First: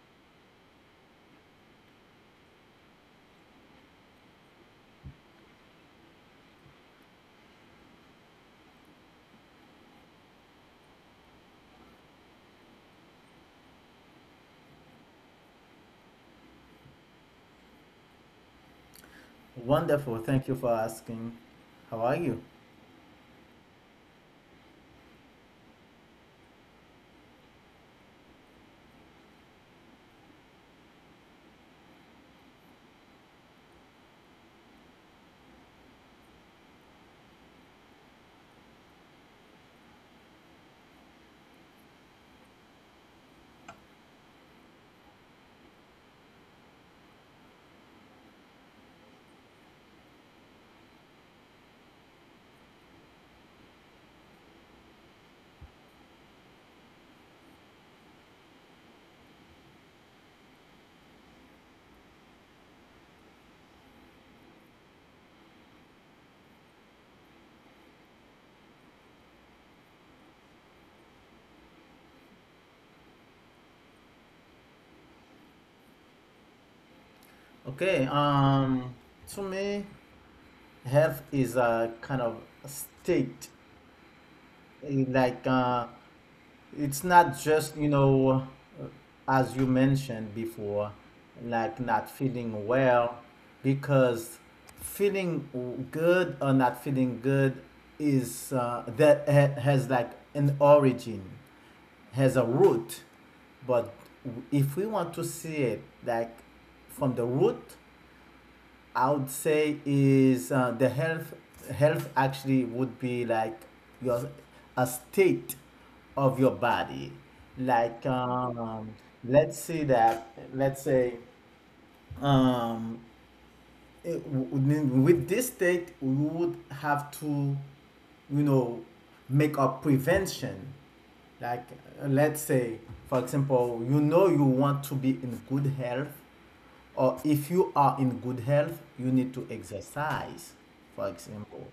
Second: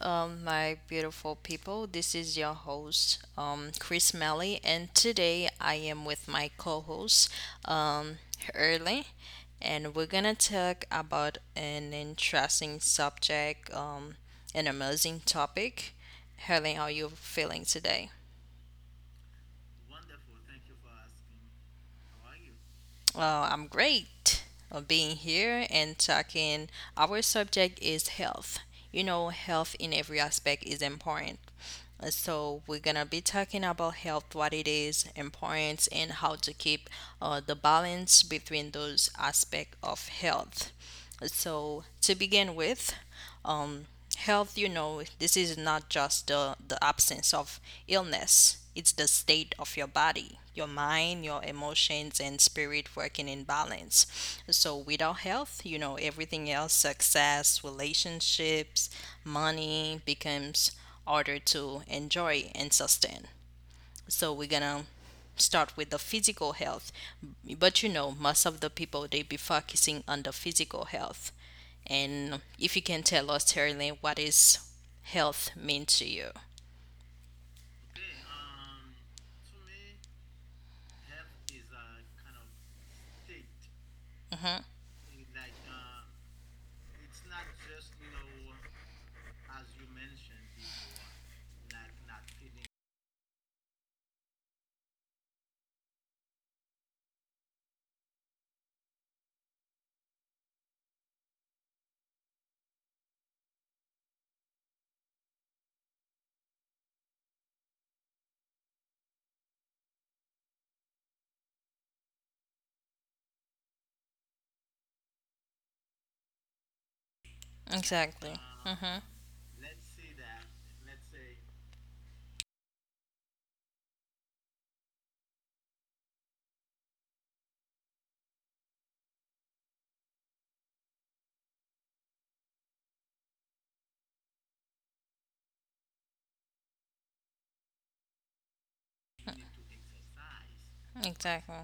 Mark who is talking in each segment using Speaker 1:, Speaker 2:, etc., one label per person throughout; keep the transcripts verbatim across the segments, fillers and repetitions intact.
Speaker 1: um, my beautiful people. This is your host, um, Chris Melly, and today I am with my co host, um, Early, and we're gonna talk about an interesting subject, um, an amazing topic. Early, how are you feeling today?
Speaker 2: Wonderful. Thank you for asking. How are you?
Speaker 1: Uh, I'm great of being here and talking. Our subject is health. You know, health in every aspect is important. Uh, So, we're gonna be talking about health, what it is, importance, and how to keep uh, the balance between those aspects of health. So, to begin with, um, health, you know, this is not just the, the absence of illness, it's the state of your body, your mind, your emotions, and spirit working in balance. So, without health, you know, everything else success, relationships, money becomes harder to enjoy and sustain. So, we're gonna start with the physical health, but you know most of the people they be focusing on the physical health. And if you can tell us, Sterling, what is health mean to you?
Speaker 2: Okay. Um, to me, health is a kind of a state.
Speaker 1: Mm-hmm.
Speaker 2: eh, Like, uh, it's not just, you know, as you mentioned before, like not feeling well, because feeling w- good or not feeling good is uh, that ha- has like an origin. Has a root, but if we want to see it like from the root, I would say is uh, the health. Health actually would be like your a state of your body. Like
Speaker 1: Exactly.
Speaker 2: um,
Speaker 1: Mm-hmm.
Speaker 2: let's say that let's say um, it, with this state, we would have to, you know, make a prevention. Like, uh, let's say, for example, you know you want to be in good health, or if you are in good health, you need to exercise, for
Speaker 1: Exactly.
Speaker 2: example.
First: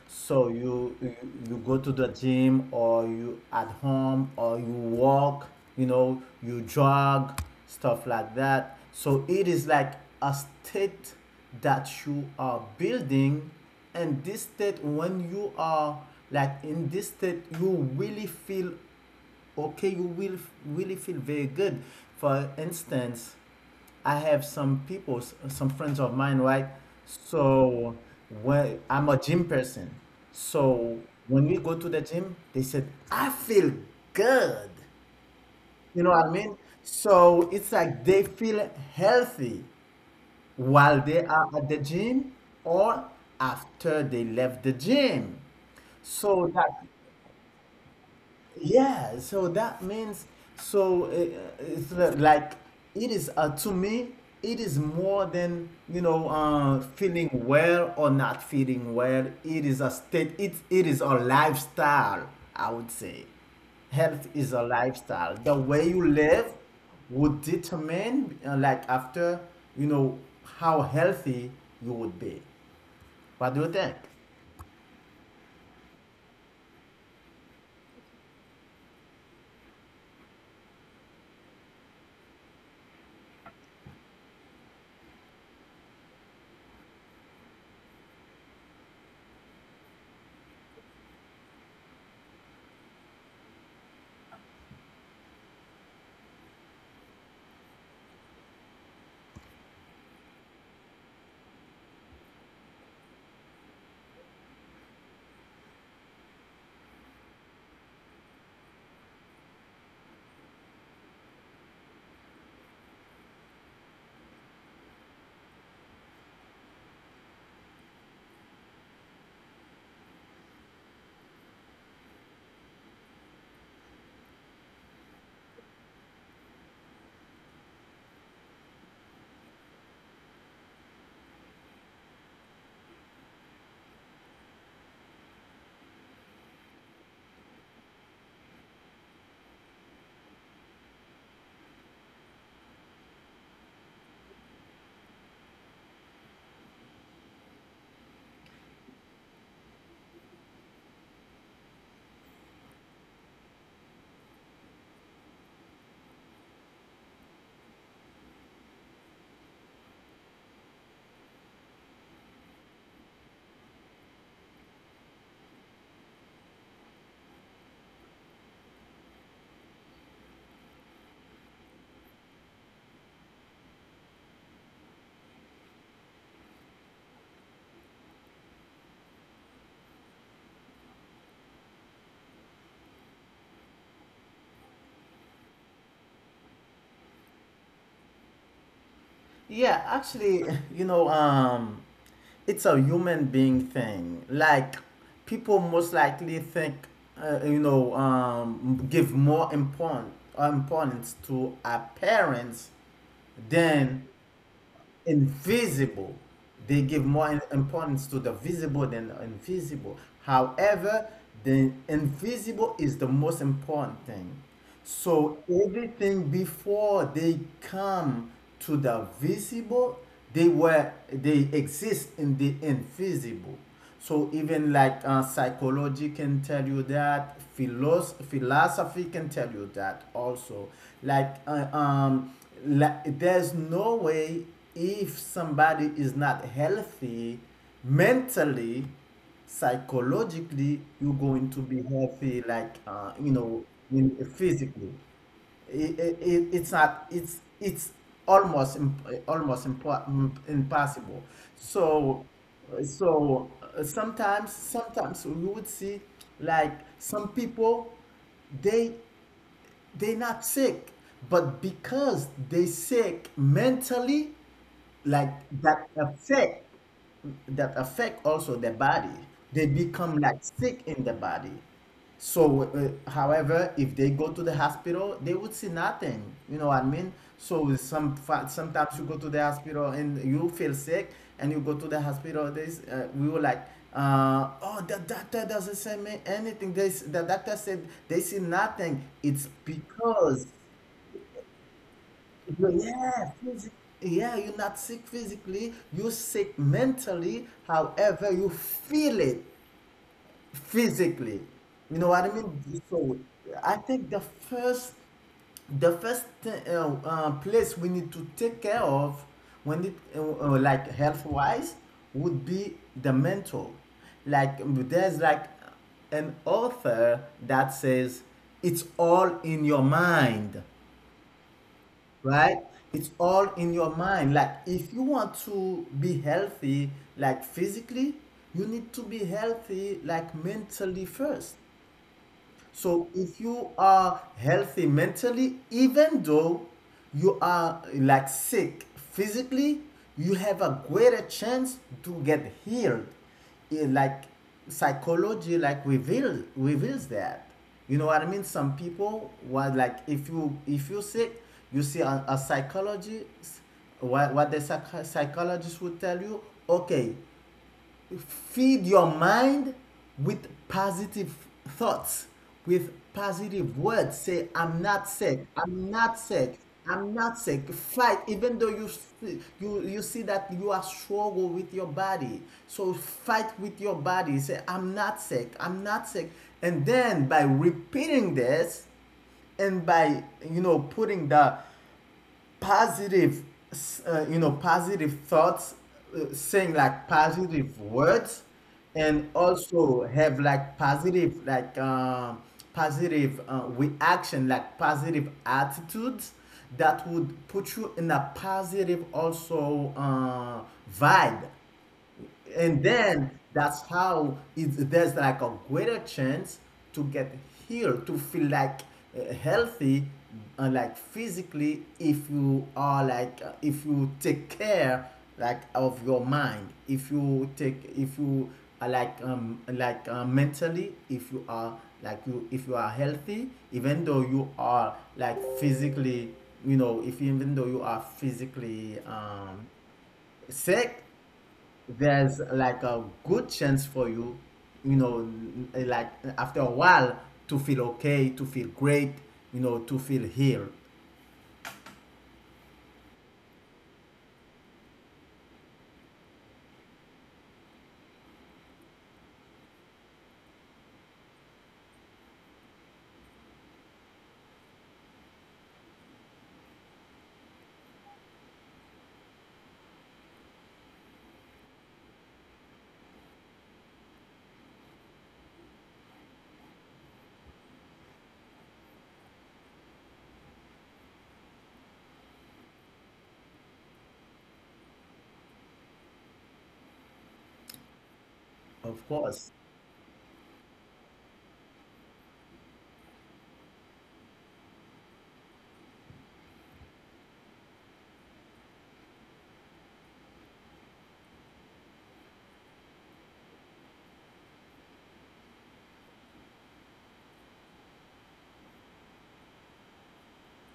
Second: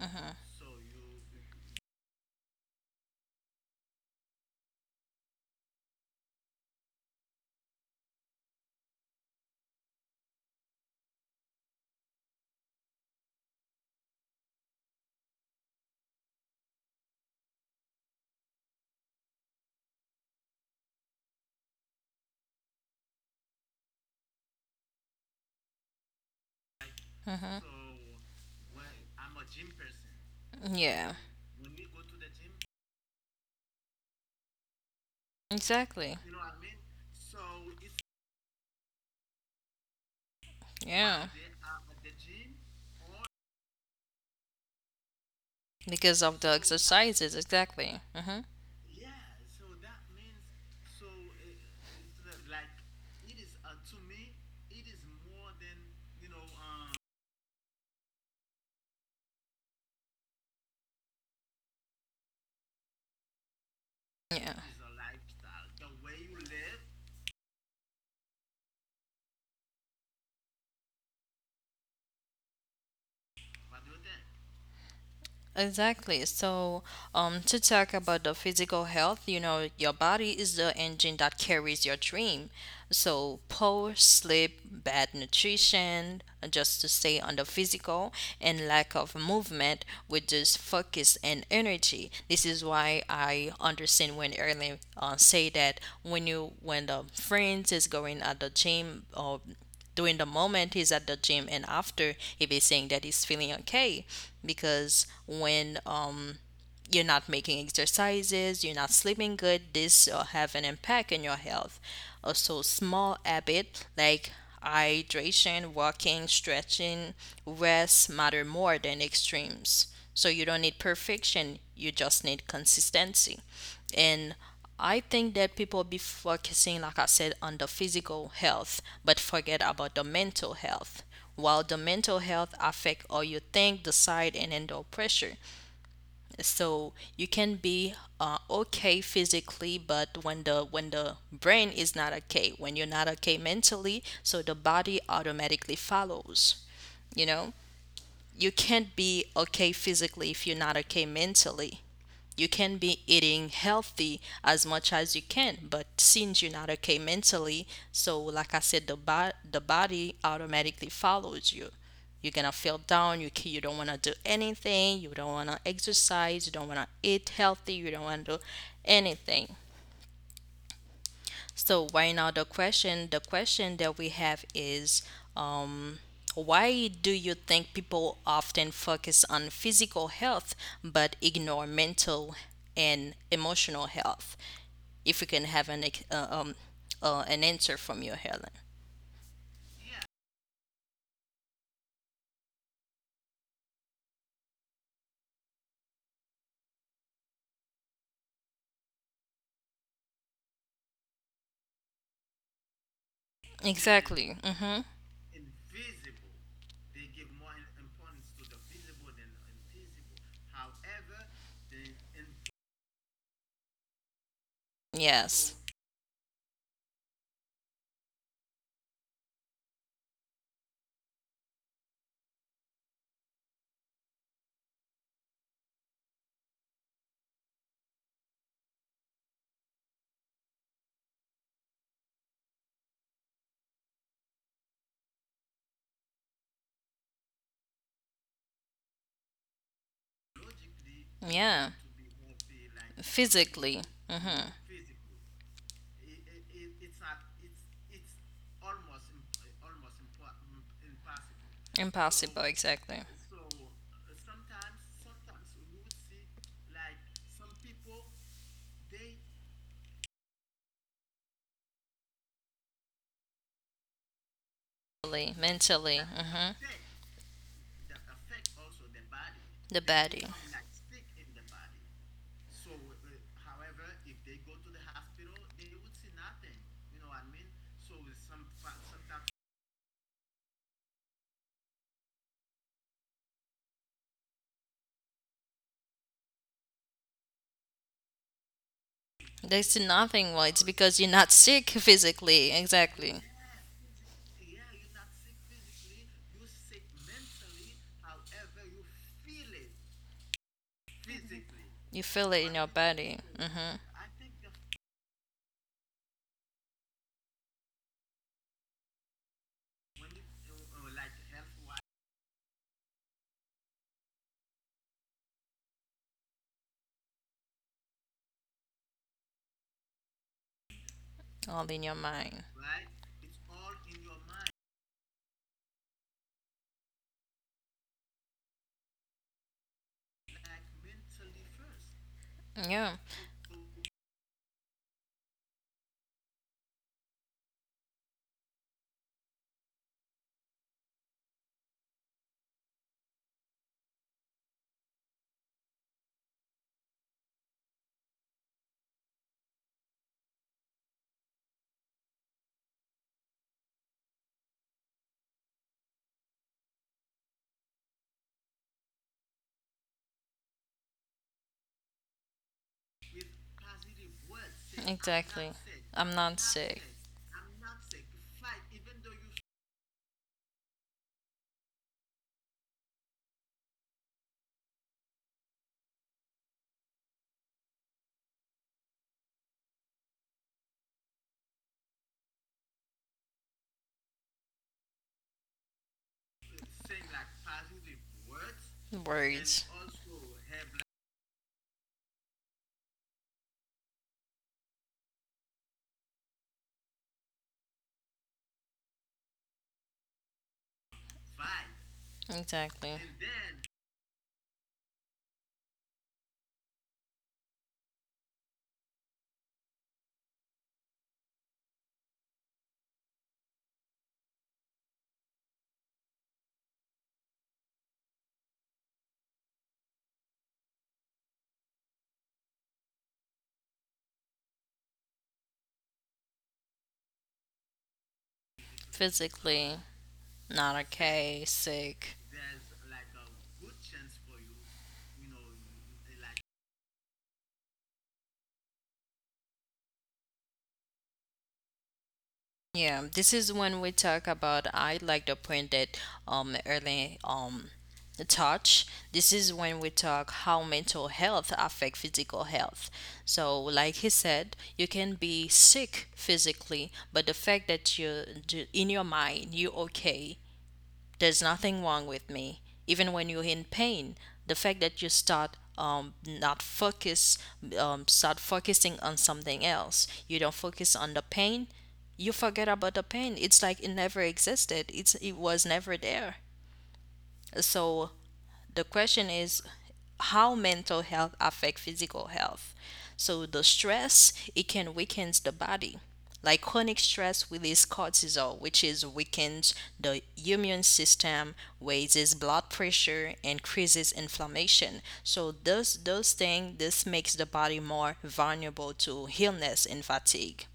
Speaker 1: Mm-hmm.
Speaker 2: So you, you you go to the gym or you at home or you walk, you know, you jog, stuff like that. So it is like a state that you are building, and this state when you are like in this state, you really feel okay, you will really feel very good. For instance, I have some people, s- some friends of mine, right?
Speaker 1: Mm-hmm.
Speaker 2: So when I'm a gym person, so
Speaker 1: Yeah.
Speaker 2: when we go to the gym, they said, I feel good. You know
Speaker 1: Exactly.
Speaker 2: what I mean? So it's like they feel healthy while they
Speaker 1: Yeah.
Speaker 2: are at the gym or after they left the gym.
Speaker 1: Because of the
Speaker 2: So that
Speaker 1: exercises, exactly. Mm-hmm.
Speaker 2: yeah, so that means so uh, uh, it's li- like it is uh, to me it is more than you know uh, feeling well or not feeling well. It is a state. It it is a lifestyle. I would say, health is
Speaker 1: Yeah.
Speaker 2: a lifestyle. The way you live would determine uh, like after you know how healthy you would be. What do you think?
Speaker 1: Exactly. So, um, to talk about the physical health, you know, your body is the engine that carries your dream. So, poor sleep, bad nutrition, uh, just to stay on the physical, and lack of movement with just focus and energy. This is why I understand when Erling uh, say that when you when the friends is going at the gym, or during the moment he's at the gym and after, if he's saying that he's feeling okay. Because when um you're not making exercises, you're not sleeping good, this will have an impact on your health. Also, small habit like hydration, walking, stretching, rest matter more than extremes. So you don't need perfection, you just need consistency. And I think that people be focusing, like I said, on the physical health, but forget about the mental health. While the mental health affect how you think, decide, and endure pressure, so you can be uh, okay physically, but when the when the brain is not okay, when you're not okay mentally, so the body automatically follows, you know. You can't be okay physically if you're not okay mentally. You can be eating healthy as much as you can, but since you're not okay mentally, so like I said, the bo- the body automatically follows you. You're gonna feel down. You you don't wanna do anything. You don't wanna exercise. You don't wanna eat healthy. You don't wanna do anything. So right now the question the question that we have is, um why do you think people often focus on physical health but ignore mental and emotional health? If we can have an ex- uh, um uh, an answer from you, Helen.
Speaker 2: Yeah, actually, you know, um, it's a human being thing. Like people most likely think, uh, you know, um, give more important importance to appearance than
Speaker 1: Exactly. Mhm.
Speaker 2: invisible. They give more importance to the visible than the invisible. However, the invisible is the most important thing. So
Speaker 1: Yes.
Speaker 2: everything before they come to the visible, they were they exist in the invisible. So even like uh, psychology can tell you that, philos- philosophy can tell you that also. Like, uh, um, like there's no way if somebody is not healthy mentally, psychologically, you're going to
Speaker 1: Yeah.
Speaker 2: be healthy, like uh, you know,
Speaker 1: Physically.
Speaker 2: in,
Speaker 1: Mhm.
Speaker 2: physically. It, it, it's not. It's it's almost imp- almost impo- impossible. So
Speaker 1: Impossible exactly.
Speaker 2: so uh, sometimes sometimes we would see like some people they they not sick but because they sick mentally, like
Speaker 1: Mentally.
Speaker 2: that
Speaker 1: Mentally.
Speaker 2: affect
Speaker 1: Mhm.
Speaker 2: that affect also the body, they
Speaker 1: The
Speaker 2: become like
Speaker 1: body.
Speaker 2: sick in the body. So, uh, however, if they go to the hospital, they would see nothing. You know what I mean? So some fa- sometimes you go to the hospital and you feel sick, and you go to the hospital. This uh, we were like, uh, oh, the doctor doesn't say me anything. They, s- the doctor said they see nothing. It's
Speaker 1: There's
Speaker 2: because
Speaker 1: nothing. Well, it's because you're not sick physically.
Speaker 2: yeah,
Speaker 1: Exactly.
Speaker 2: phys- yeah, you're not sick physically. You're sick mentally. However, you feel it physically. You know what
Speaker 1: You
Speaker 2: I
Speaker 1: feel it in
Speaker 2: mean?
Speaker 1: your
Speaker 2: So
Speaker 1: body.
Speaker 2: I
Speaker 1: Hmm,
Speaker 2: think the first the first th- uh, uh, place we need to take care of when it uh, uh, like health wise would be the mental. Like um, there's like an author that says it's all in your mind,
Speaker 1: all in your
Speaker 2: right?
Speaker 1: mind.
Speaker 2: It's all in your mind. Like if you want to be healthy like physically, you need to be healthy like mentally first. So
Speaker 1: Yeah,
Speaker 2: if you are healthy mentally, even though you are like sick physically, you have a greater chance to get healed. Eh, Like psychology, like reveal reveals that. You know what I mean? Some people was like if you if you sick, you see a, a psychologist. What what the psych- psychologist would tell you? Okay, feed your mind with positive thoughts, with positive words. Say, I'm not sick.
Speaker 1: exactly.
Speaker 2: I'm not
Speaker 1: I'm
Speaker 2: sick.
Speaker 1: not sick.
Speaker 2: I'm not sick. Fight, even though you see- you you see that you are struggle with your body. So fight with your body. Say, I'm not sick. I'm not sick. And then by repeating this, and by you know putting the positive uh, you know positive thoughts, uh, saying like positive words, and
Speaker 1: Words.
Speaker 2: also have like positive like um, positive uh, reaction, like positive attitudes, that would put you in a positive also uh, vibe, and
Speaker 1: Exactly.
Speaker 2: then that's how it, there's like a greater chance to get healed, to feel like uh, healthy. And like physically, if you are like uh, if you take care like of your mind, if you take if you are like um like uh, mentally, if you are like you if you are healthy, even though you are like physically you know, if even though you are physically um
Speaker 1: Physically, not
Speaker 2: sick,
Speaker 1: okay,
Speaker 2: there's
Speaker 1: sick.
Speaker 2: like a good chance for you, you know, like after a while to feel okay, to feel great, you know, to feel healed.
Speaker 1: Yeah, this is when we talk about, I like the point that um early um touch. This is when we talk how mental health affect physical health. So like he said, you can be sick physically, but the fact that you in your mind you're okay, there's nothing wrong with me. Even when you're in pain, the fact that you start um, not focus, um, start focusing on something else. You don't focus on the pain. You forget about the pain. It's like it never existed. It's it was never there. So the
Speaker 2: Of
Speaker 1: question
Speaker 2: course,
Speaker 1: is, how mental health affect physical health? So the stress it can weakens the body, like chronic stress releases cortisol, which is weakens the immune system, raises blood pressure, increases inflammation. So those those things, this makes the body more vulnerable to illness and fatigue.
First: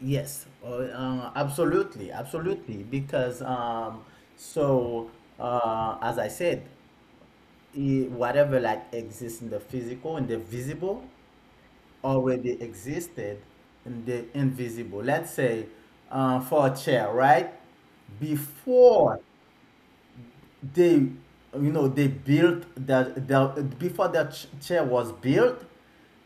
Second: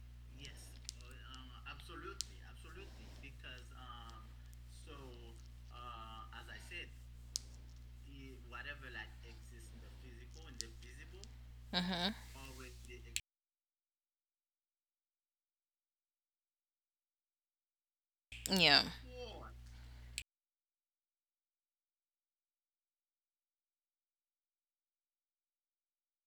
Speaker 2: yes, uh, uh, absolutely, absolutely, because um, so uh, as I said, i- whatever like exists in the physical and the visible
Speaker 1: Hmm.
Speaker 2: already existed in the invisible. Let's say uh, for a chair, right?
Speaker 1: Yeah.
Speaker 2: Before they you know they built that their, before that ch- chair was built,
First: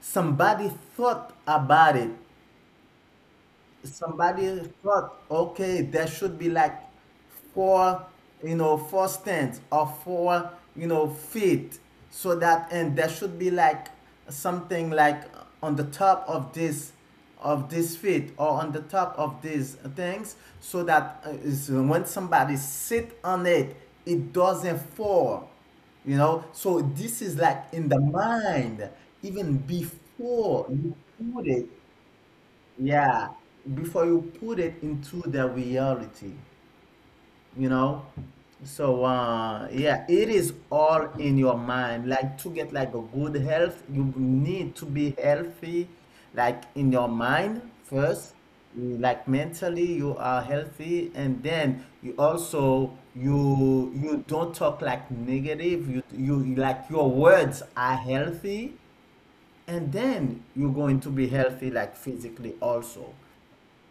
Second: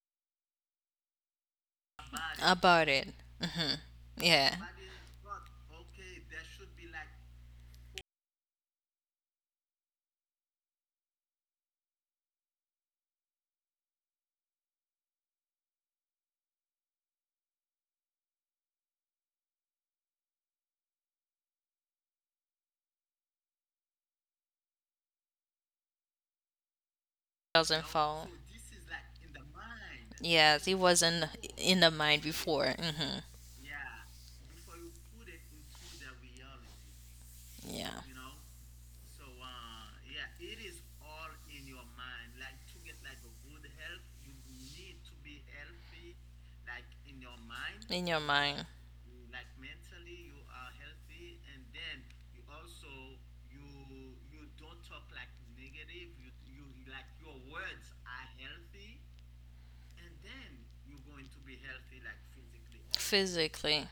Speaker 2: somebody thought about it.
Speaker 1: About it. Hmm. Yeah.
Speaker 2: Somebody thought, okay, there should be like four, you know, four stands or four, you know, feet. So that, and there should be like something like on the top of this, of this feet or on the top of these things, so that uh, is when somebody sit on it, it doesn't fall. You know, so this is like
Speaker 1: Doesn't
Speaker 2: in the
Speaker 1: fall.
Speaker 2: mind, even
Speaker 1: Yes,
Speaker 2: before
Speaker 1: he
Speaker 2: you
Speaker 1: wasn't
Speaker 2: put it
Speaker 1: in the mind before. Hmm.
Speaker 2: yeah, before you put it into the reality, you
Speaker 1: Yeah.
Speaker 2: know? So, uh, yeah, it is all in your mind. Like to get like a good health, you need to be healthy, like in your mind
Speaker 1: In your
Speaker 2: first,
Speaker 1: mind,
Speaker 2: like mentally you are healthy, and then you also you you don't talk like negative. You you like your words are healthy, and then you're going to be healthy like physically also.
Speaker 1: physically.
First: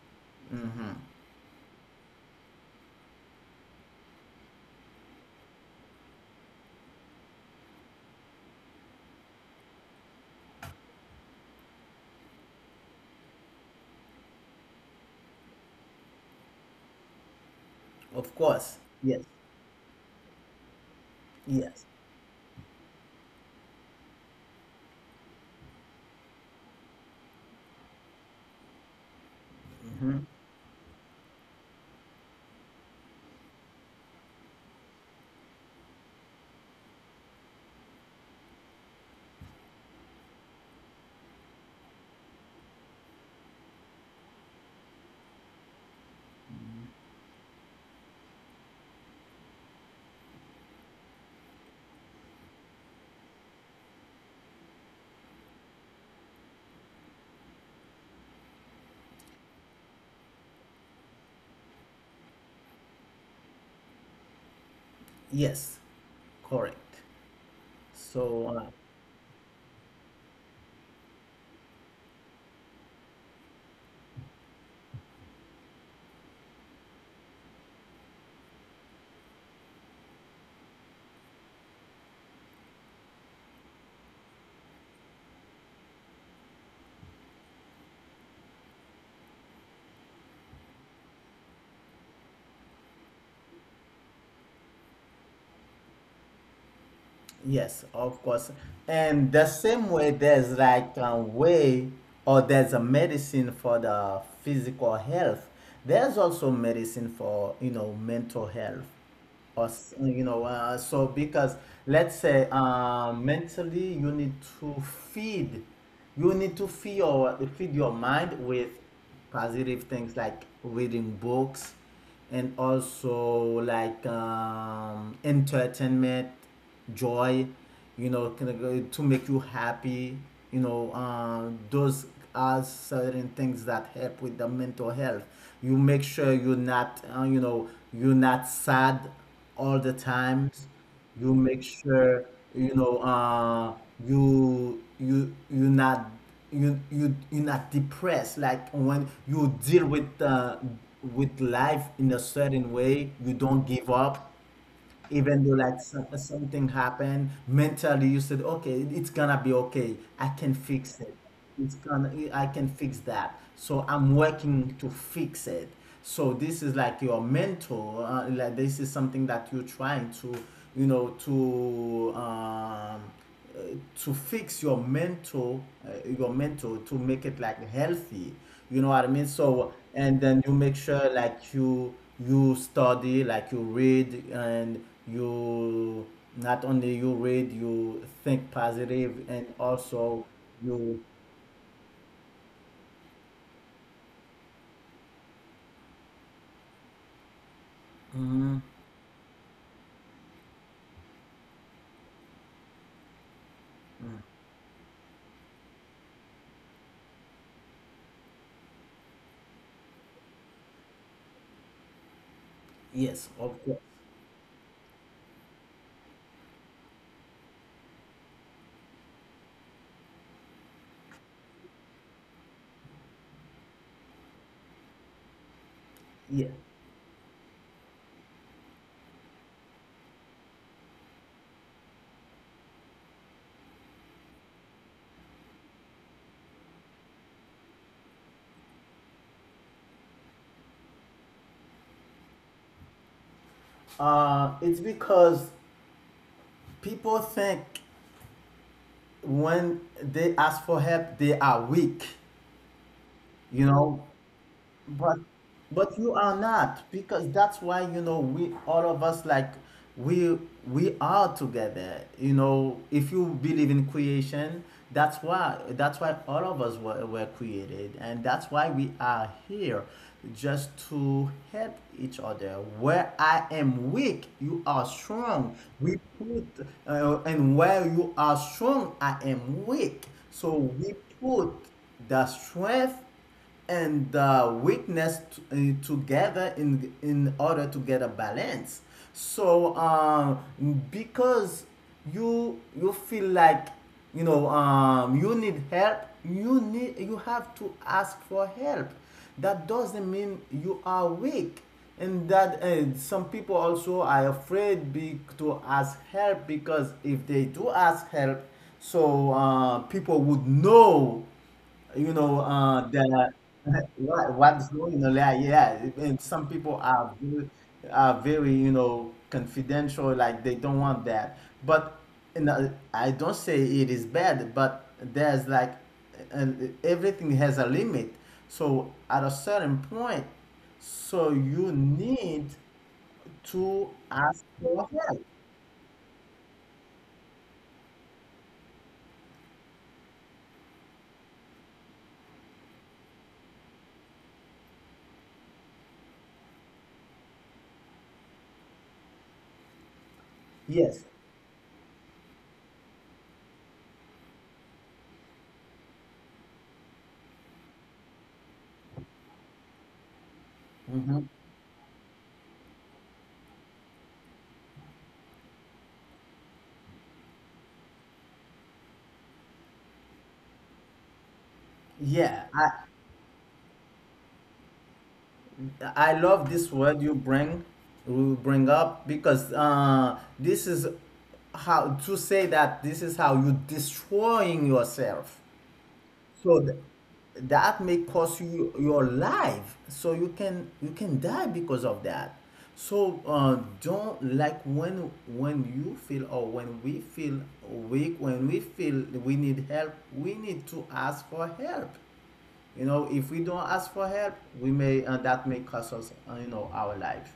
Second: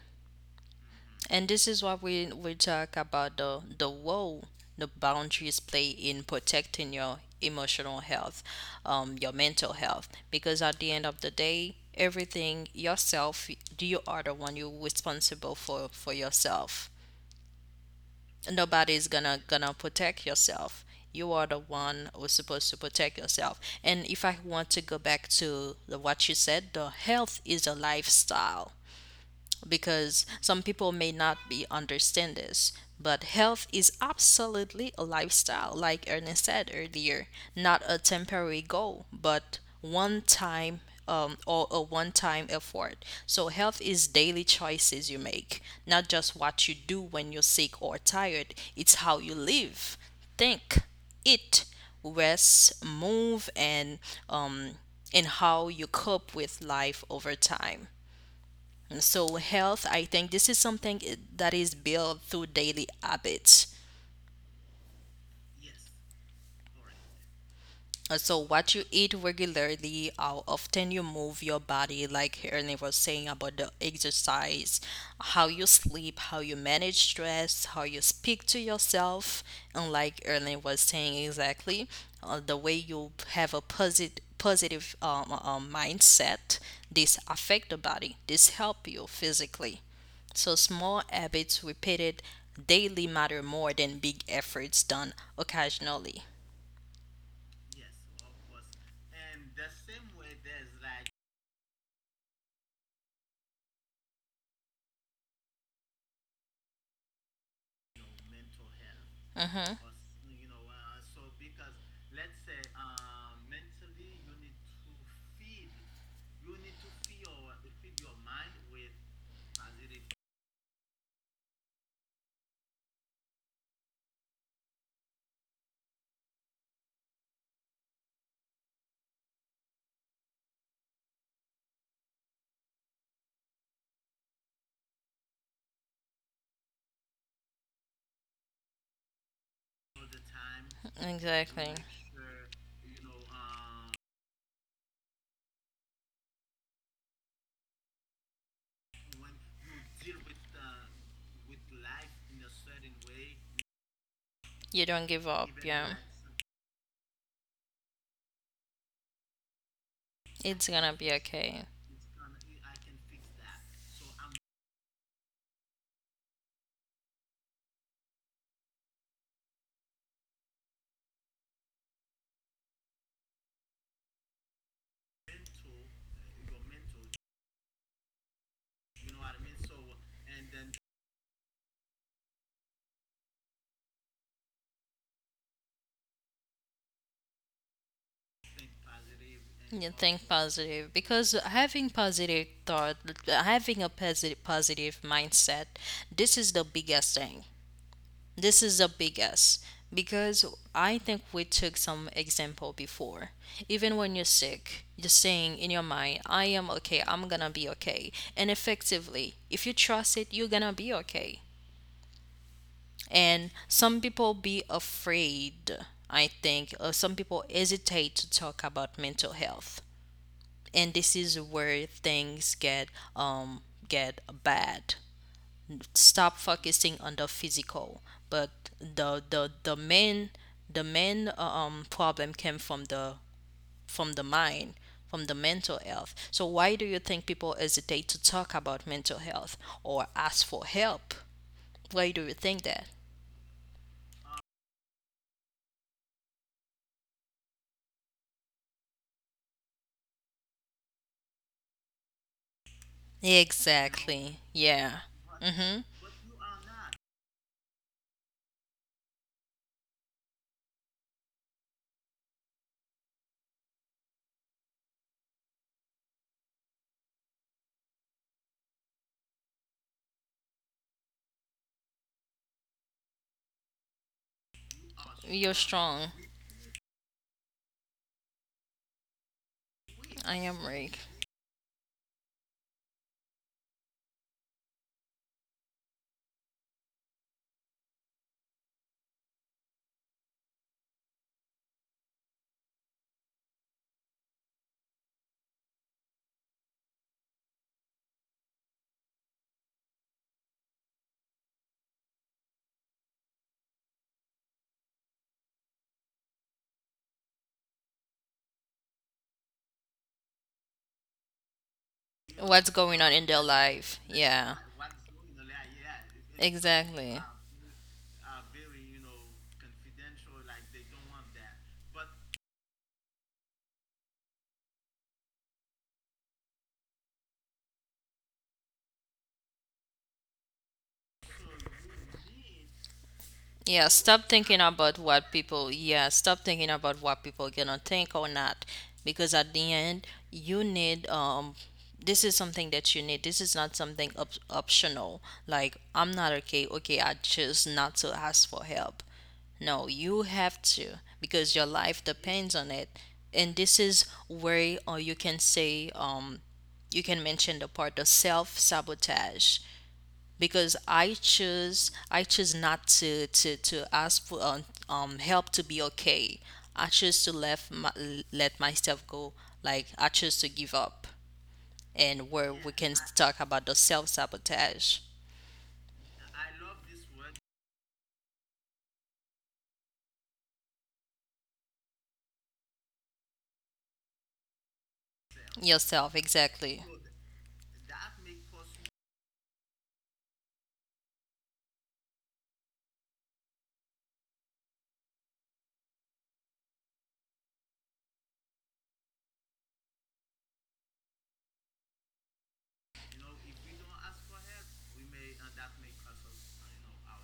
Speaker 1: And this is what we we talk about, the the role the boundaries play in protecting your emotional health, um, your mental health. Because at the end of the day, everything yourself, you are the one you're responsible for for yourself.
Speaker 2: Of course.
Speaker 1: Nobody's
Speaker 2: Yes.
Speaker 1: gonna gonna protect yourself. You are the
Speaker 2: Yes.
Speaker 1: one who's supposed to protect yourself. And if I want to go back to the, what you said, the health is a lifestyle, because some people may not be understand this, but health is absolutely a lifestyle, like Ernest said earlier. Not a temporary goal, but one time, um, or a one time effort. So health is daily choices you make, not just what you do when you're sick or tired. It's how you live, think, eat, rest, move, and um, and how you cope with life over time. So health, I think this is something i- that is built through daily habits.
Speaker 2: Yes. Correct.
Speaker 1: Uh, So
Speaker 2: So uh,
Speaker 1: what you eat regularly, how often you move your body, like Ernie was saying about the exercise, how you sleep, how you manage stress, how you speak to yourself, and like Ernie was saying exactly, uh, the way you have a positive positive um, um, mindset, this affect the body, this help you physically. So small habits repeated daily matter more than big efforts done occasionally.
Speaker 2: Yes, of course. And the same way, there's like a way or there's a medicine for the physical health. There's also medicine for, you know, mental health. Or,
Speaker 1: Mm-hmm,
Speaker 2: s- you know, uh, so because let's say uh, mentally you need to feed, you need to feed your, feed your mind with positive things like reading books, and also like um, entertainment, joy, you know, kind of uh, to make you happy. You know, um, those are certain things that help with the mental health. You make sure you're not, uh, you know, you're not sad all the time. You make
Speaker 1: exactly.
Speaker 2: sure you know uh you you you not you you you're not depressed. Like when you deal with uh with life in a certain way, you don't give up.
Speaker 1: You don't give
Speaker 2: Even
Speaker 1: up,
Speaker 2: though like
Speaker 1: yeah.
Speaker 2: some, something happened mentally, you said, okay, it's gonna be okay, I can
Speaker 1: It's gonna
Speaker 2: fix
Speaker 1: be
Speaker 2: it.
Speaker 1: okay.
Speaker 2: It's gonna I can fix that, so I'm working to fix it. So this is like your mentor, uh, like this is something that you're trying to you know to um, uh, to fix your mental uh, your mental, to make it like healthy. You know what I mean? So and then you make sure like you you study, like you read, and you not only you read, you think positive, and
Speaker 1: You
Speaker 2: also
Speaker 1: think positive,
Speaker 2: you
Speaker 1: because having positive thought, having a positive positive mindset, this is the biggest thing.
Speaker 2: Mhm.
Speaker 1: This is a big S. Because I think we took some example before. Even when you're sick, you're saying in your mind, I am okay, I'm gonna be okay. And effectively, if you trust it, you're gonna be okay.
Speaker 2: Yes,
Speaker 1: And
Speaker 2: of course.
Speaker 1: some people be afraid, I think, or some people hesitate to talk about mental health. And this is where things get um get bad, stop
Speaker 2: Yeah,
Speaker 1: focusing on the physical, but the the the main the main uh, um problem came from the from the mind, from the mental health. So why do you think people hesitate to talk about mental health or ask for help? Why do you think that?
Speaker 2: uh it's because people think when they ask for help they are weak, you know.
Speaker 1: Exactly, yeah.
Speaker 2: But
Speaker 1: Mm-hmm.
Speaker 2: but you are not, because that's why you know we all of us like we we are together. You know, if you believe in creation, that's why that's why all of us were, were created, and that's why we are here just to help each other. Where I am weak, you are
Speaker 1: You're
Speaker 2: strong. We
Speaker 1: strong.
Speaker 2: put uh, and where you are strong, I am weak.
Speaker 1: I
Speaker 2: So
Speaker 1: am
Speaker 2: we
Speaker 1: weak.
Speaker 2: put the strength and uh, weakness t- uh, together in in order to get a balance. So um, because you you feel like you know um, you need help, you need you have to ask for help. That doesn't mean you are weak. And that uh, some people also are afraid be, to ask help, because if they do ask help, so uh, people would know you know
Speaker 1: What's
Speaker 2: uh
Speaker 1: going on in
Speaker 2: that
Speaker 1: their life,
Speaker 2: what
Speaker 1: yeah.
Speaker 2: what's going on, like yeah. And some people are
Speaker 1: Exactly.
Speaker 2: very, are very you know confidential, like they don't want that. But you know, I don't say it is bad, but there's like and everything has a limit. So at a certain point, so you need to
Speaker 1: Yeah, stop
Speaker 2: ask
Speaker 1: thinking
Speaker 2: for
Speaker 1: about
Speaker 2: help.
Speaker 1: what people, yeah, stop thinking about what people gonna think or not, because at the end, you need um this is something that you need. This is not something op- optional. Like I'm not okay. Okay, I choose not to ask for help. No, you have
Speaker 2: Yes.
Speaker 1: to because your life depends on it. And this is where, or you can say um you can mention the part of self sabotage, because
Speaker 2: Hmm.
Speaker 1: I choose I choose not to to to ask for um, um help to be okay. I choose to let my, let myself go. Like I choose to give up,
Speaker 2: Yeah,
Speaker 1: and where
Speaker 2: I,
Speaker 1: we can talk about the self sabotage
Speaker 2: I love this word you bring you bring up, because uh, this is how to say that this is how you destroying yourself.
Speaker 1: yourself
Speaker 2: So th-
Speaker 1: exactly.
Speaker 2: that may cost you your life. So you can you can die because of that. So uh, don't, like when when you feel or when we feel weak, when we feel we need help, we need to ask for help. You know, if we don't ask for help, we may uh, that may cost us, uh, you know, our life.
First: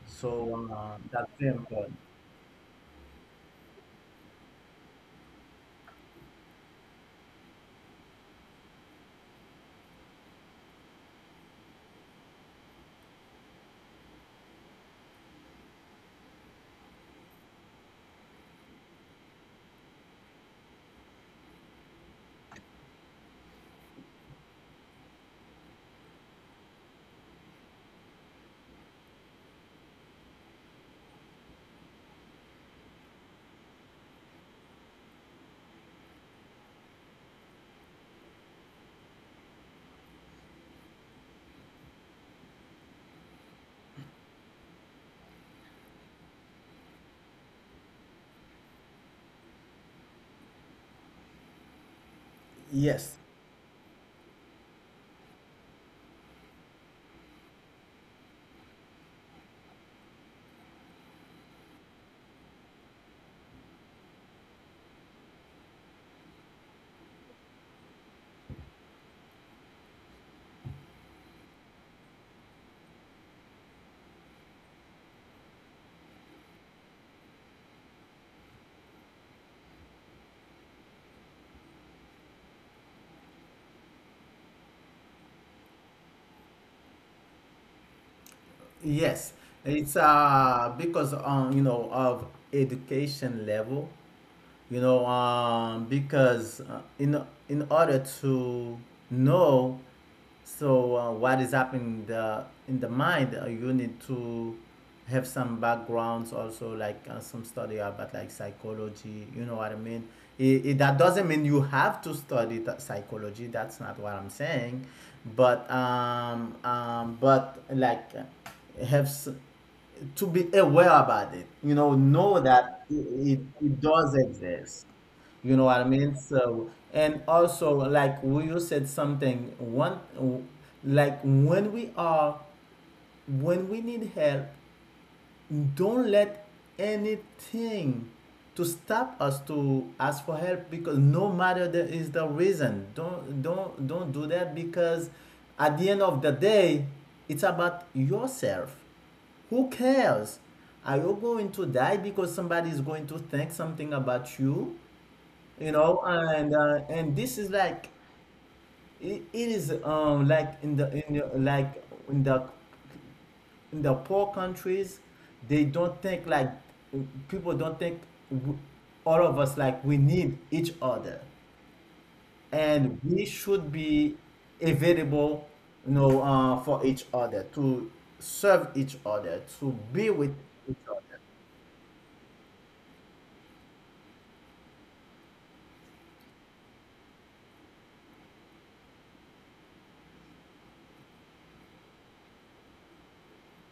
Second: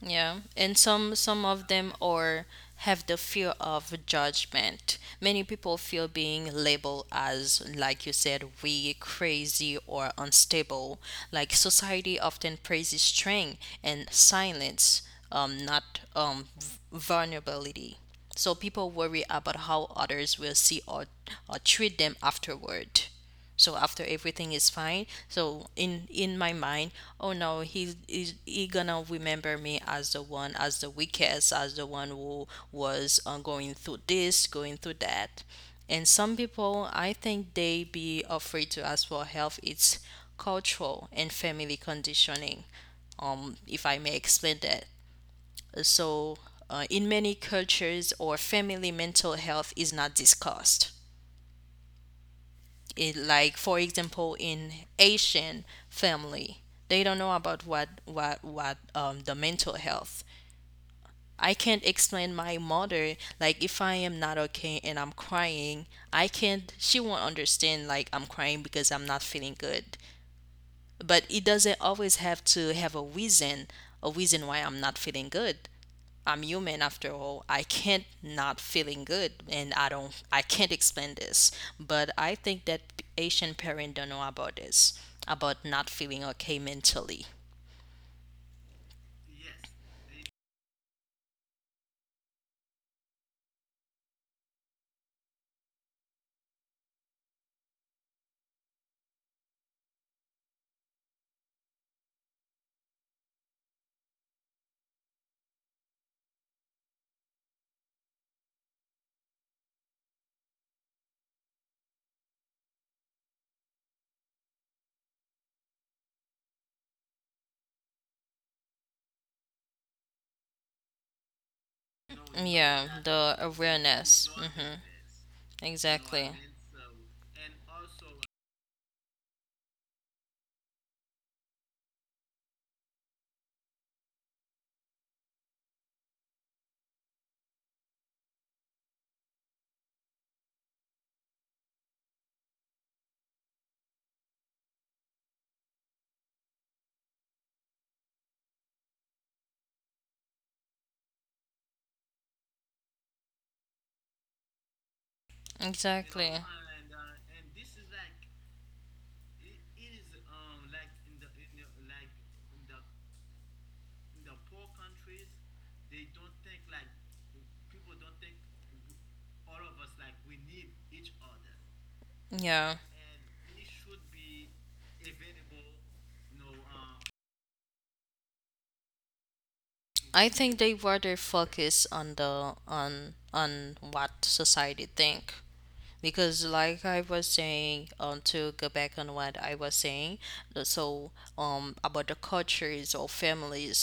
Speaker 1: Yeah,
Speaker 2: So
Speaker 1: and
Speaker 2: uh,
Speaker 1: some
Speaker 2: that's
Speaker 1: some
Speaker 2: very
Speaker 1: of them
Speaker 2: important.
Speaker 1: or have the fear of judgment. Many people feel being labeled as, like you said, weak, crazy, or unstable. Like society often praises strength and silence, um, not um, v- vulnerability. So people worry about how others will see or, or treat them afterward. So after everything is fine, so in in my mind, oh no, he is he gonna remember me as the one, as the weakest, as the one who was uh, going through this, going through that. And some people I think they be afraid to ask for help, it's cultural and family conditioning. um if I may explain that, so uh, in many cultures or family, mental health is not discussed. It
Speaker 2: Yes,
Speaker 1: like for example in Asian family, they don't know about what what what um, the mental health. I can't explain my mother, like if I am not okay and I'm crying, I can't, she won't understand, like I'm crying because I'm not feeling good. But it doesn't always have to have a reason, a reason why I'm not feeling good. I'm human after all, I can't not feeling good and I don't, I can't explain this. But I think that Asian parents don't know about this, about not feeling okay mentally.
Speaker 2: yes. It's uh because um you know, of education level, you know, um because uh, in in order to know, so uh, what is happening in the in the mind, uh, you need to have some backgrounds also, like uh, some study about like psychology, you know what I mean. It, it, that doesn't mean you have to study th- psychology, that's not what I'm saying, but um, um but like, have to be aware about it, you know know that
Speaker 1: Yeah,
Speaker 2: it,
Speaker 1: the
Speaker 2: it, it does
Speaker 1: awareness, hmm.
Speaker 2: exist. You know what I mean?
Speaker 1: Exactly.
Speaker 2: So, and also, like when you said something, one, like when we are, when we need help, don't let anything to stop us to ask for help, because no matter the is the reason, don't don't don't do that, because at the end of the day, it's about yourself. Who cares? Are you going to die because somebody is going to think something about you? You know,
Speaker 1: Exactly.
Speaker 2: and uh, and this is like, it, it is um like in the in the, like in the in the poor countries, they don't think like, people don't think, w- all of us, like, we need each other,
Speaker 1: Yeah.
Speaker 2: and we should be available, you know, uh, for each other to serve each other, to be
Speaker 1: I
Speaker 2: with
Speaker 1: think they
Speaker 2: each other.
Speaker 1: rather focus on the on on what society think. Because like I was saying, um, to go back on what I was saying, the- so um about the cultures or families,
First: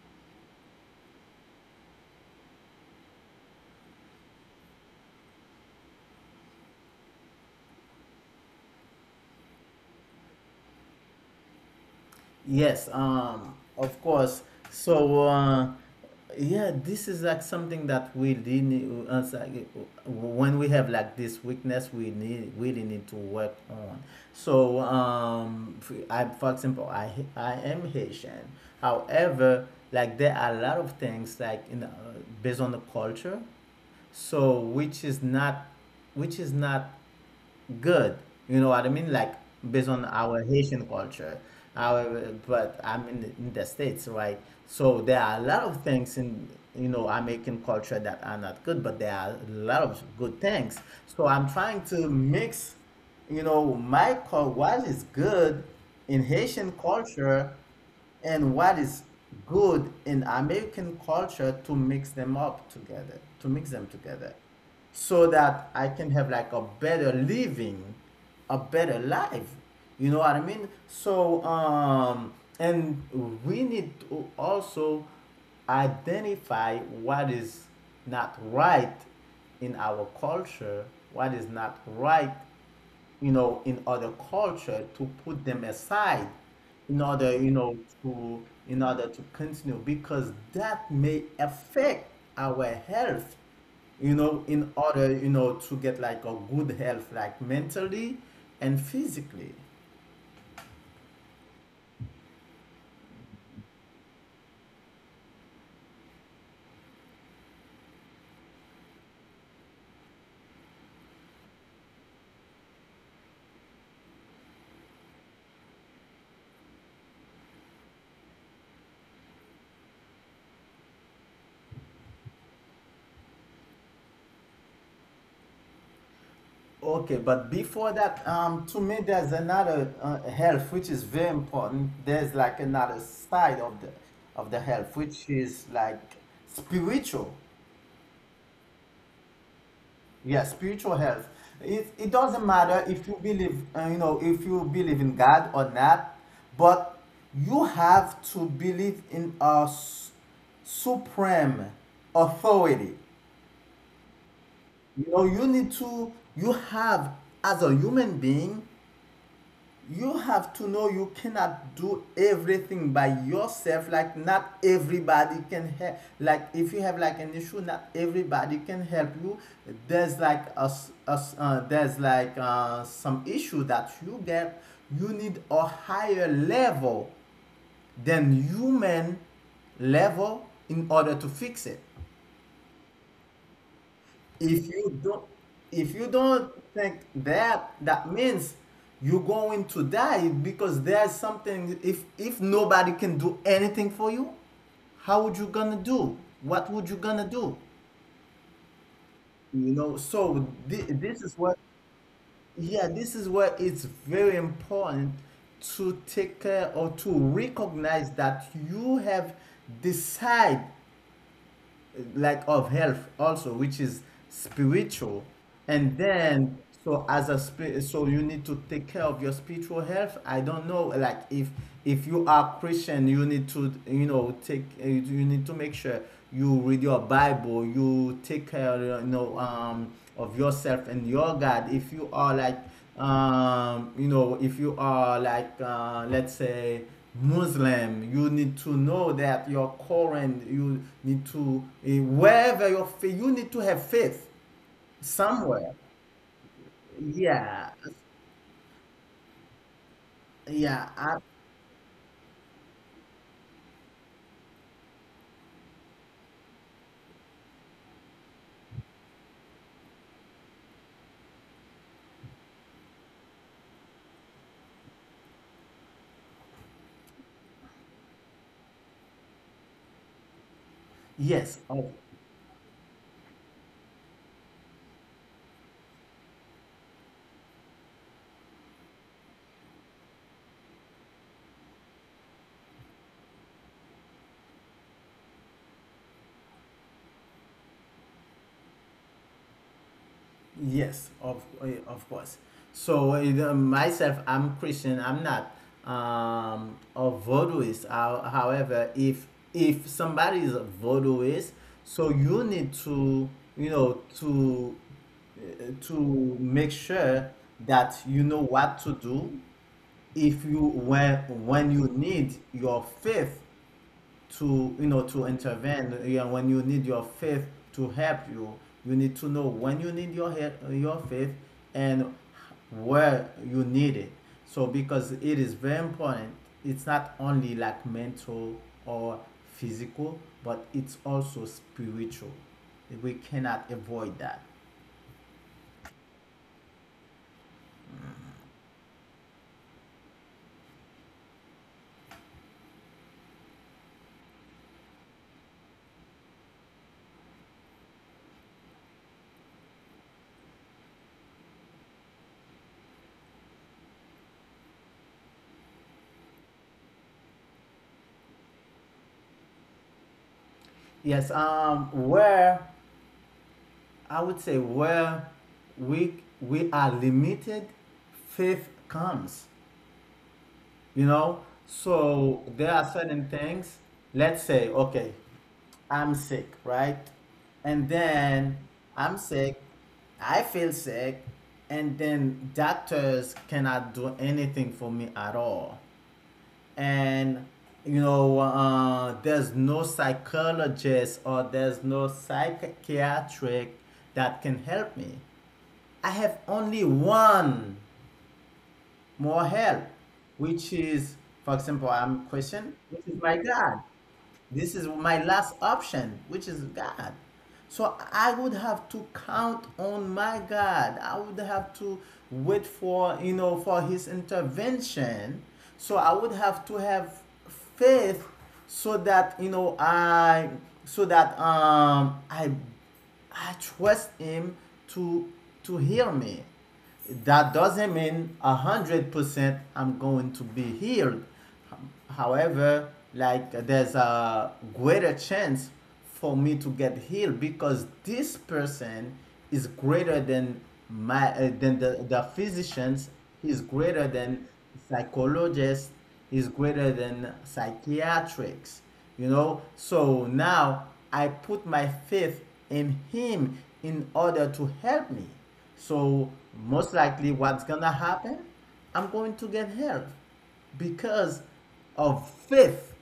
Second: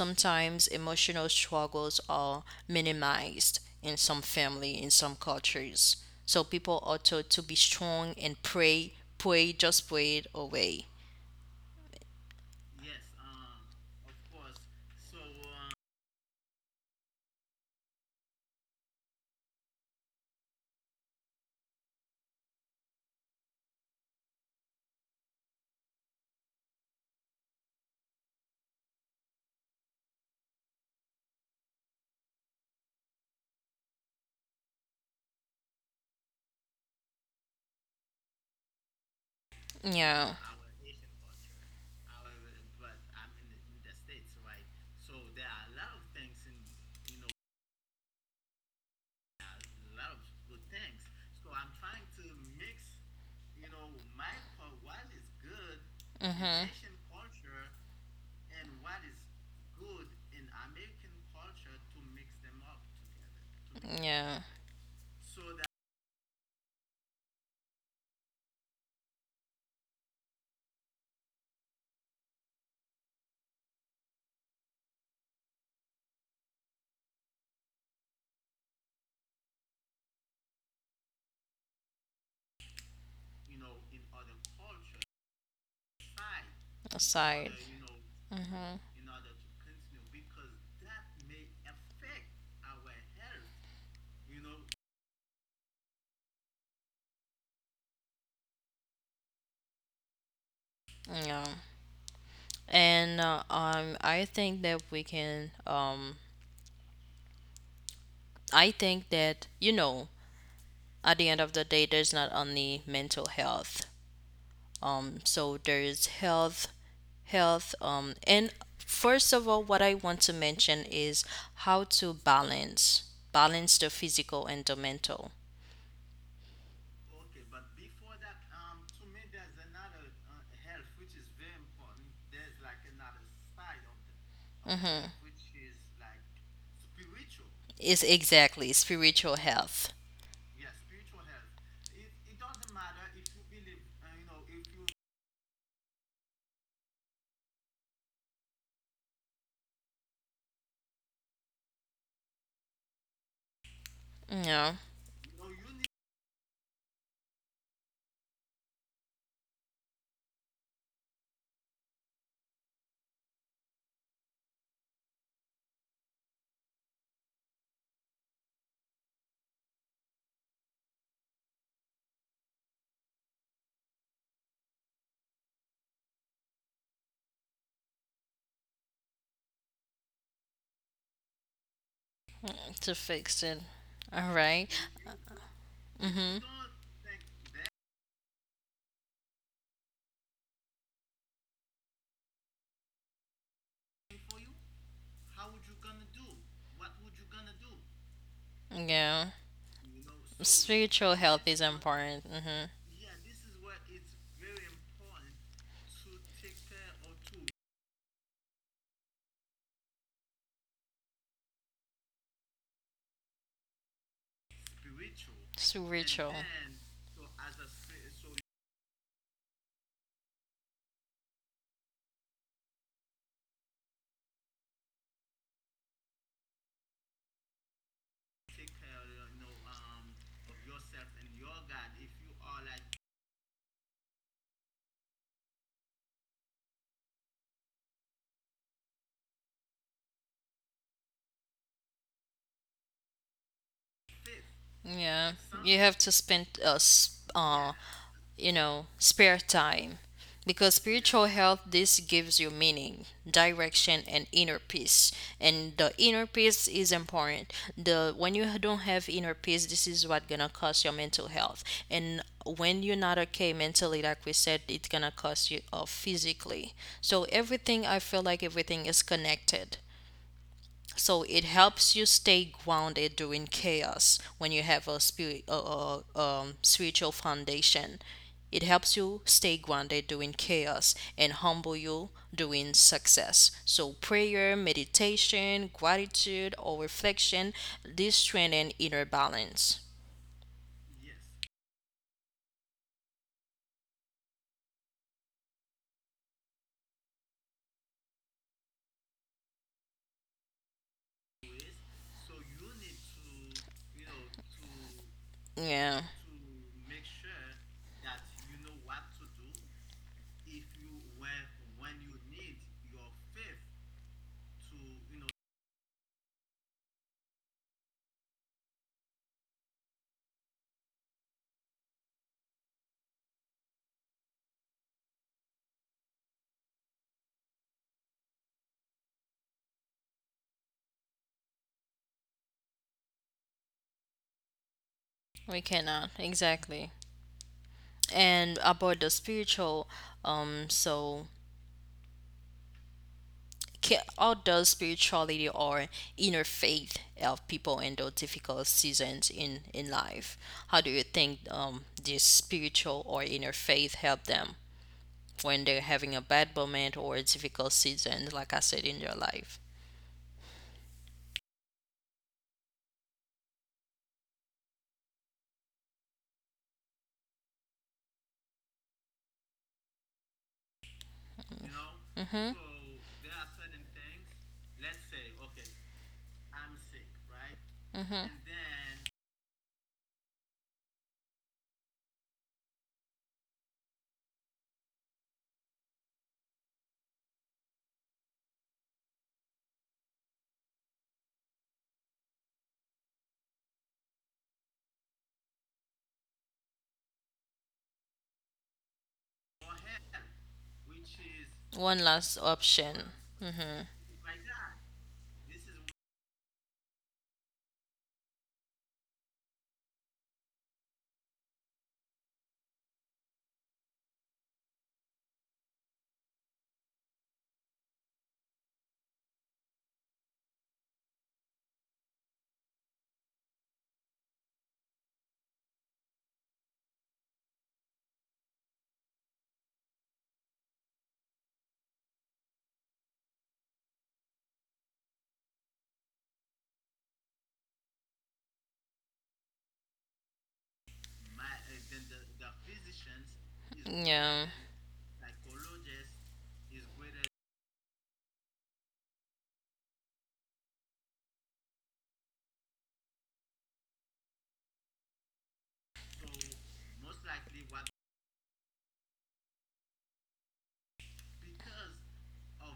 Speaker 1: sometimes emotional struggles are minimized in some family, in some cultures. So people ought to, to be strong and pray, pray, just pray it away.
Speaker 2: Yes, um, of course. So, uh, yeah, this is like something that we really need. Uh, it's like, uh, when we have like this weakness, we need, really need to work on. So, um, for, I, for example, I ha- I am Haitian. However, like there are a lot of things like in, uh, based on the culture, so which is not, which is not good. You know what I mean? Like based on
Speaker 1: Yeah.
Speaker 2: our Haitian culture, our, but I'm in the, in the States, right? So there are a lot of things in, you know, American culture that are not good, but there are a lot of good things. So I'm trying to mix, you know, my cul- what is good in Haitian culture and what is good in American culture, to mix them up together, to mix them together,
Speaker 1: Yeah.
Speaker 2: so that I can have like a better living, a better life. You know what I mean? So, um, and we need to also identify what is not right in our culture, what is not right, you know, in other culture, to put them aside, in order, you
Speaker 1: Aside.
Speaker 2: know, to, in
Speaker 1: Mm-hmm.
Speaker 2: order to continue, because that may affect our health, you know, in order, you know, to get like a good health, like mentally and physically.
Speaker 1: Yeah. And uh, um, I think that we can. Um, I think that you know, at the end of the day, there's not only mental health. Um, so there is health, health, um, and first of all, what I want to mention is how to balance balance the physical and the mental.
Speaker 2: Okay, but before that, um, to me, there's another uh, health which is very important. There's like another side of the of the health which is like spiritual.
Speaker 1: Is exactly spiritual health.
Speaker 2: Yeah, spiritual health. It, it doesn't matter if you believe, uh, you know, if you believe in God or not, but you have to believe in a s- supreme authority.
Speaker 1: Yeah,
Speaker 2: You know, you need to, you have, as a human being, you have to know you cannot do everything by yourself. Like not everybody can help, like if you have like an issue, not everybody can help you. There's like a a uh, there's like uh, some issue that you get, you need a higher level than human level in order to fix it.
Speaker 1: to fix it. All
Speaker 2: If
Speaker 1: right.
Speaker 2: you don't, if you
Speaker 1: Mhm.
Speaker 2: don't think that, that means you're going to die, because there's something, if if nobody can do anything for you, how would you gonna do, what would you gonna do,
Speaker 1: Yeah.
Speaker 2: you know. So thi-
Speaker 1: Spiritual
Speaker 2: this is
Speaker 1: health
Speaker 2: what,
Speaker 1: is important. Mhm.
Speaker 2: yeah, this is where it's very important to take care or to recognize that you have decide like of health also which is spiritual. And
Speaker 1: Spiritual.
Speaker 2: then, so as a spirit, so you need to take care of your spiritual health. I don't know, like if if you are Christian, you need to, you know, take uh, you need to make sure you read your Bible, you take care, you know, um of yourself and your God. If you are like um, you know, if you are like, uh, let's say, Muslim, you need to know that your Quran, you need to, eh, wherever your faith, you need to have faith
Speaker 1: Yeah,
Speaker 2: somewhere.
Speaker 1: you have to spend uh, s-
Speaker 2: Yeah,
Speaker 1: uh you know, spare time, because
Speaker 2: yeah, I,
Speaker 1: spiritual health this gives you meaning, direction and inner peace. And the inner peace is important. The when you don't have inner peace, this is what going to cause your mental health. And when you're not okay mentally, like we said, it's going to cause you uh, physically. So everything, I feel like everything is connected. So it
Speaker 2: yes, of
Speaker 1: helps you stay grounded during chaos when you have a spirit, uh, uh, um, spiritual foundation. It helps you stay grounded during chaos and humble you during success. So prayer, meditation, gratitude, or reflection, this strengthen inner balance.
Speaker 2: Yes, of eh, of course. So, eh, the- myself, I'm Christian. I'm not um, a voodooist. How- However, if if somebody is a voodooist, so you need to, you know, to eh,
Speaker 1: Yeah,
Speaker 2: to make sure that you know what to do, if you, when when you need your faith to, you know, to intervene. Yeah, when you need your faith to help you, you need to know when you need your help, your faith, and where you need it. So because it is very important, it's not only like mental or physical, but it's also spiritual. We cannot avoid that.
Speaker 1: we cannot exactly. And about the spiritual, um, so Ca how does spirituality or inner faith help people handle difficult seasons in, in life? How do you think um, this spiritual or inner faith help them when they're having a bad moment or a difficult season, like I said, in their life?
Speaker 2: Yes, um where, I would say, where we we are limited, faith comes, you know. So there are certain things, let's say, okay, I'm sick, right? And then
Speaker 1: Hmm.
Speaker 2: I'm sick, I feel sick, and then doctors cannot do anything for me at all, and you know, uh, there's no psychologist or there's no psychiatric that can help me. I have only one more help, which is, for example, I'm
Speaker 1: One
Speaker 2: question,
Speaker 1: last
Speaker 2: which is my
Speaker 1: option.
Speaker 2: God.
Speaker 1: Hmm.
Speaker 2: This is my last option, which is God. So I would have to count on my God. I would have to wait for, you know, for His intervention. So I would have to have faith so that, you know, I, so that um I I trust Him, to to hear me. That doesn't mean a hundred percent I'm going to be healed. However, like there's a greater chance for me to get healed, because this person is greater than my uh, than the, the physicians, is greater than
Speaker 1: Yeah,
Speaker 2: psychologists, is greater than psychiatrics, you know. So now I put my faith in Him, in order to help me. So most likely what's gonna happen, I'm going to get help because of faith,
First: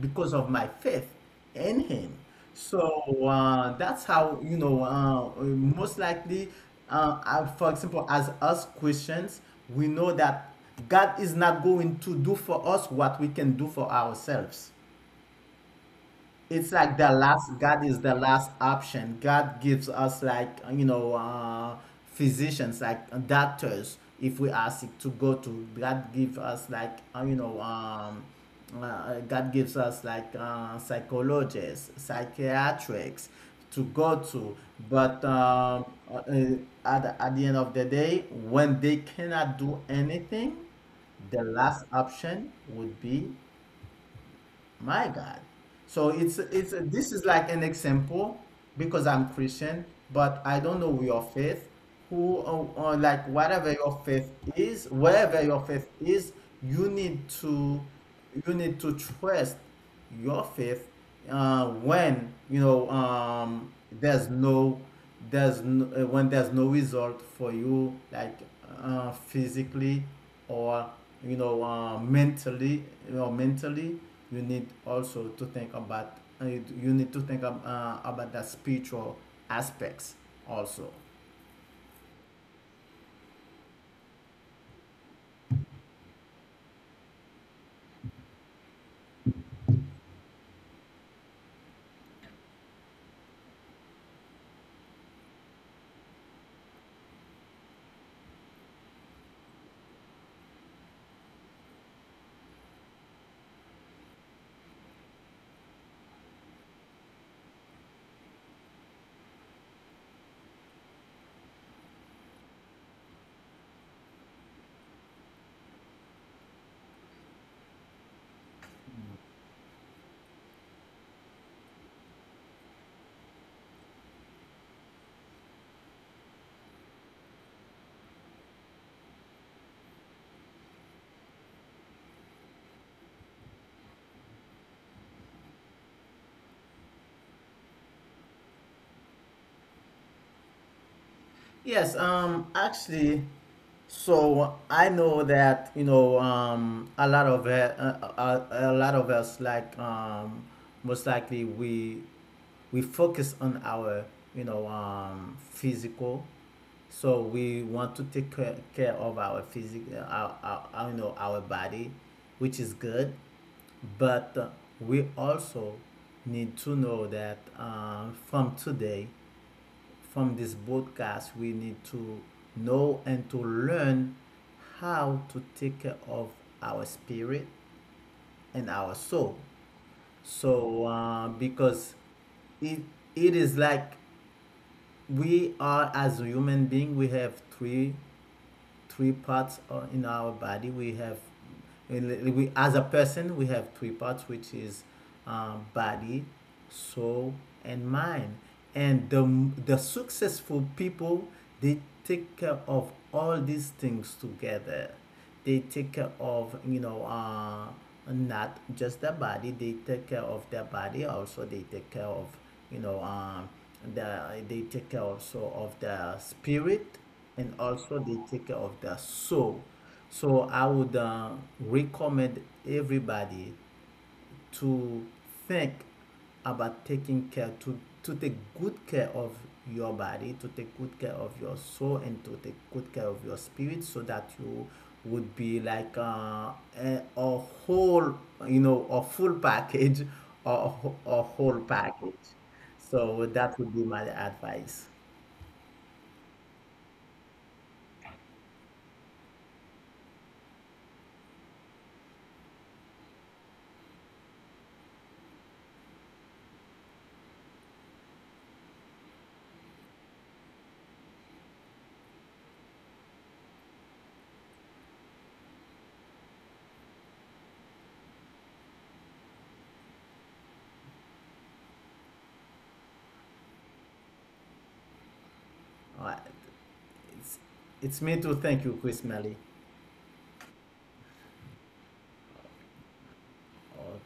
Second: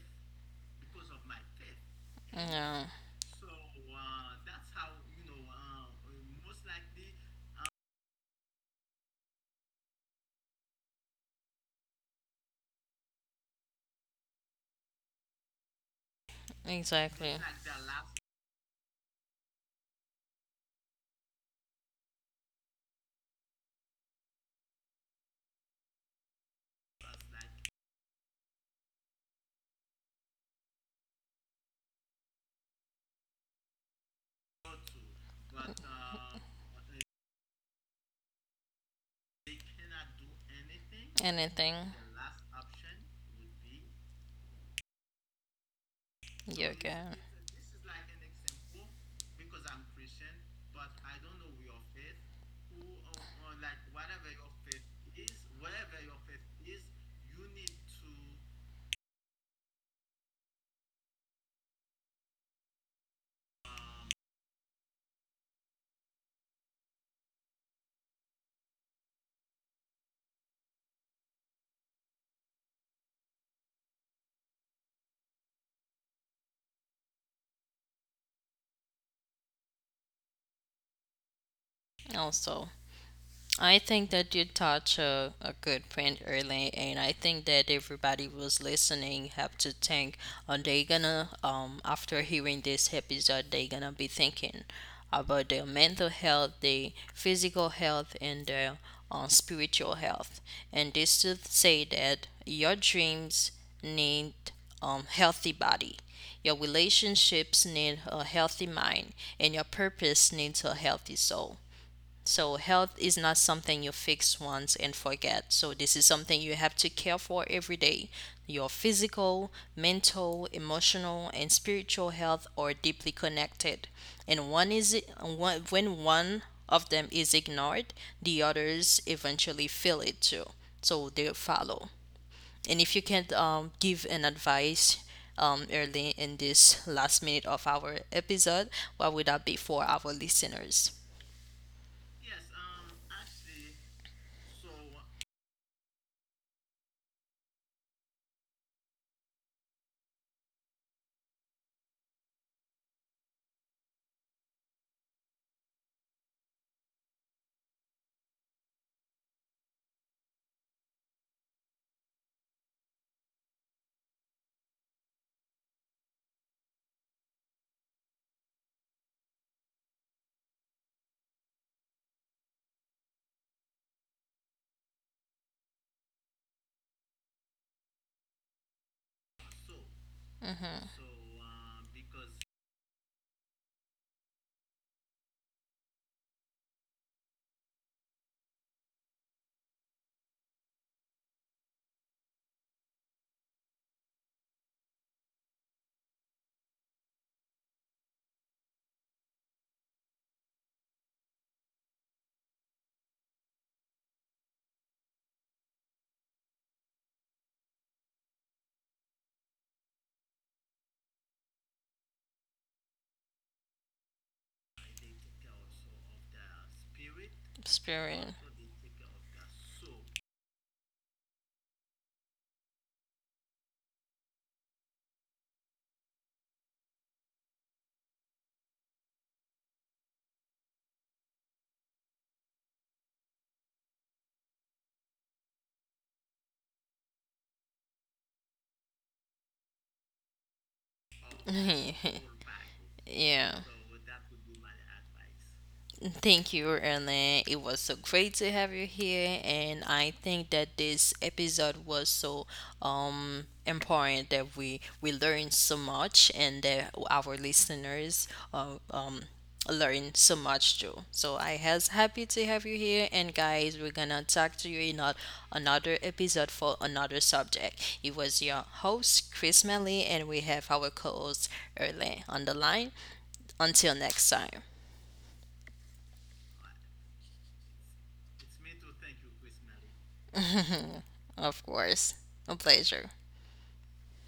Speaker 2: because of my faith in Him.
Speaker 1: yeah,
Speaker 2: So uh, that's how you know. Uh, most likely, uh, I, for example, as us Christians, we know that God is not going to do for us what we can do for ourselves. It's like the
Speaker 1: exactly.
Speaker 2: last, God is the last option. God gives us, like, you know, uh, physicians, like doctors, if we are sick, to go to. God gives us, like, uh, you know, um, uh, God gives us, like, uh, psychologists, psychiatrics, to go to. But um, uh, uh, at, at the end of the day, when they cannot do anything, the
Speaker 1: Anything.
Speaker 2: last option would be my God. So it's
Speaker 1: You
Speaker 2: it's
Speaker 1: okay?
Speaker 2: this is like an example, because I'm Christian, but I don't know your faith. Who, or, or like whatever your faith is, wherever your faith is, you need to, you need to trust your faith uh, when you know, um, there's no, there's no, uh, when there's no result for you, like uh, physically or, you know, uh, mentally, you know, mentally, you need also to think about uh, you, you need to think ab- uh, about the spiritual aspects also.
Speaker 1: Also, I think that you touched a, a good point early, and I think that everybody who's listening have to think, are they gonna, um, after hearing this episode, they gonna be thinking about their mental health, their physical health, and their uh, spiritual health. And this to say that your dreams need um, healthy body. Your relationships need a healthy mind, and your purpose needs a healthy soul. So health is not something you fix once and forget. So this is something you have to care for every day. Your physical, mental, emotional, and spiritual health are deeply connected. And one is one, when one of them is ignored, the others eventually feel it too. So they follow. And if you can um, give an advice, um, early, in this last minute of our episode, what would that be for our listeners?
Speaker 2: Yes, um, actually, so I know that, you know, um, a lot of uh, uh, a, a lot of us like um, most likely we we focus on our, you know, um, physical. So we want to take care, care of our physical, our, our, our, you know, our body, which is good. But uh, we also need to know that um, from today, from this broadcast, we need to know and to learn how to take care of our spirit and our soul.
Speaker 1: Mm-hmm.
Speaker 2: So, uh, because it, it is like we are, as a human being, we have three three parts uh, in our body. We have, we, as a person, we have three parts, which is um, body, soul, and mind. And the, the successful people, they take care of all these things together. They take care of, you know, uh, not just their body, they take care of their body, also they take care of, you know, um, the, they take care also of their spirit, and also they
Speaker 1: Experience,
Speaker 2: take care of their soul. So I would uh, recommend everybody to think about taking care, to to take good care of your body, to take good care of your soul, and to take good care of your spirit, so that you would be like uh, a, a whole, you know, a full package, or a wh- a whole package. So
Speaker 1: yeah.
Speaker 2: that would be my advice.
Speaker 1: Thank you, Ellen. It was so great to have you here, and I think that this episode was so um important that we we learned so much, and that our listeners uh, um learned so much too. So I was happy to have you here, and guys, we're gonna talk to you in a, another episode for another subject. It was your host Chris Melly, and we have our co-host Erlen on the line. Until next time.
Speaker 2: Uh, it's, it's me too. Thank you, Chris Melly.
Speaker 1: Of course. A pleasure.
Speaker 2: Okay.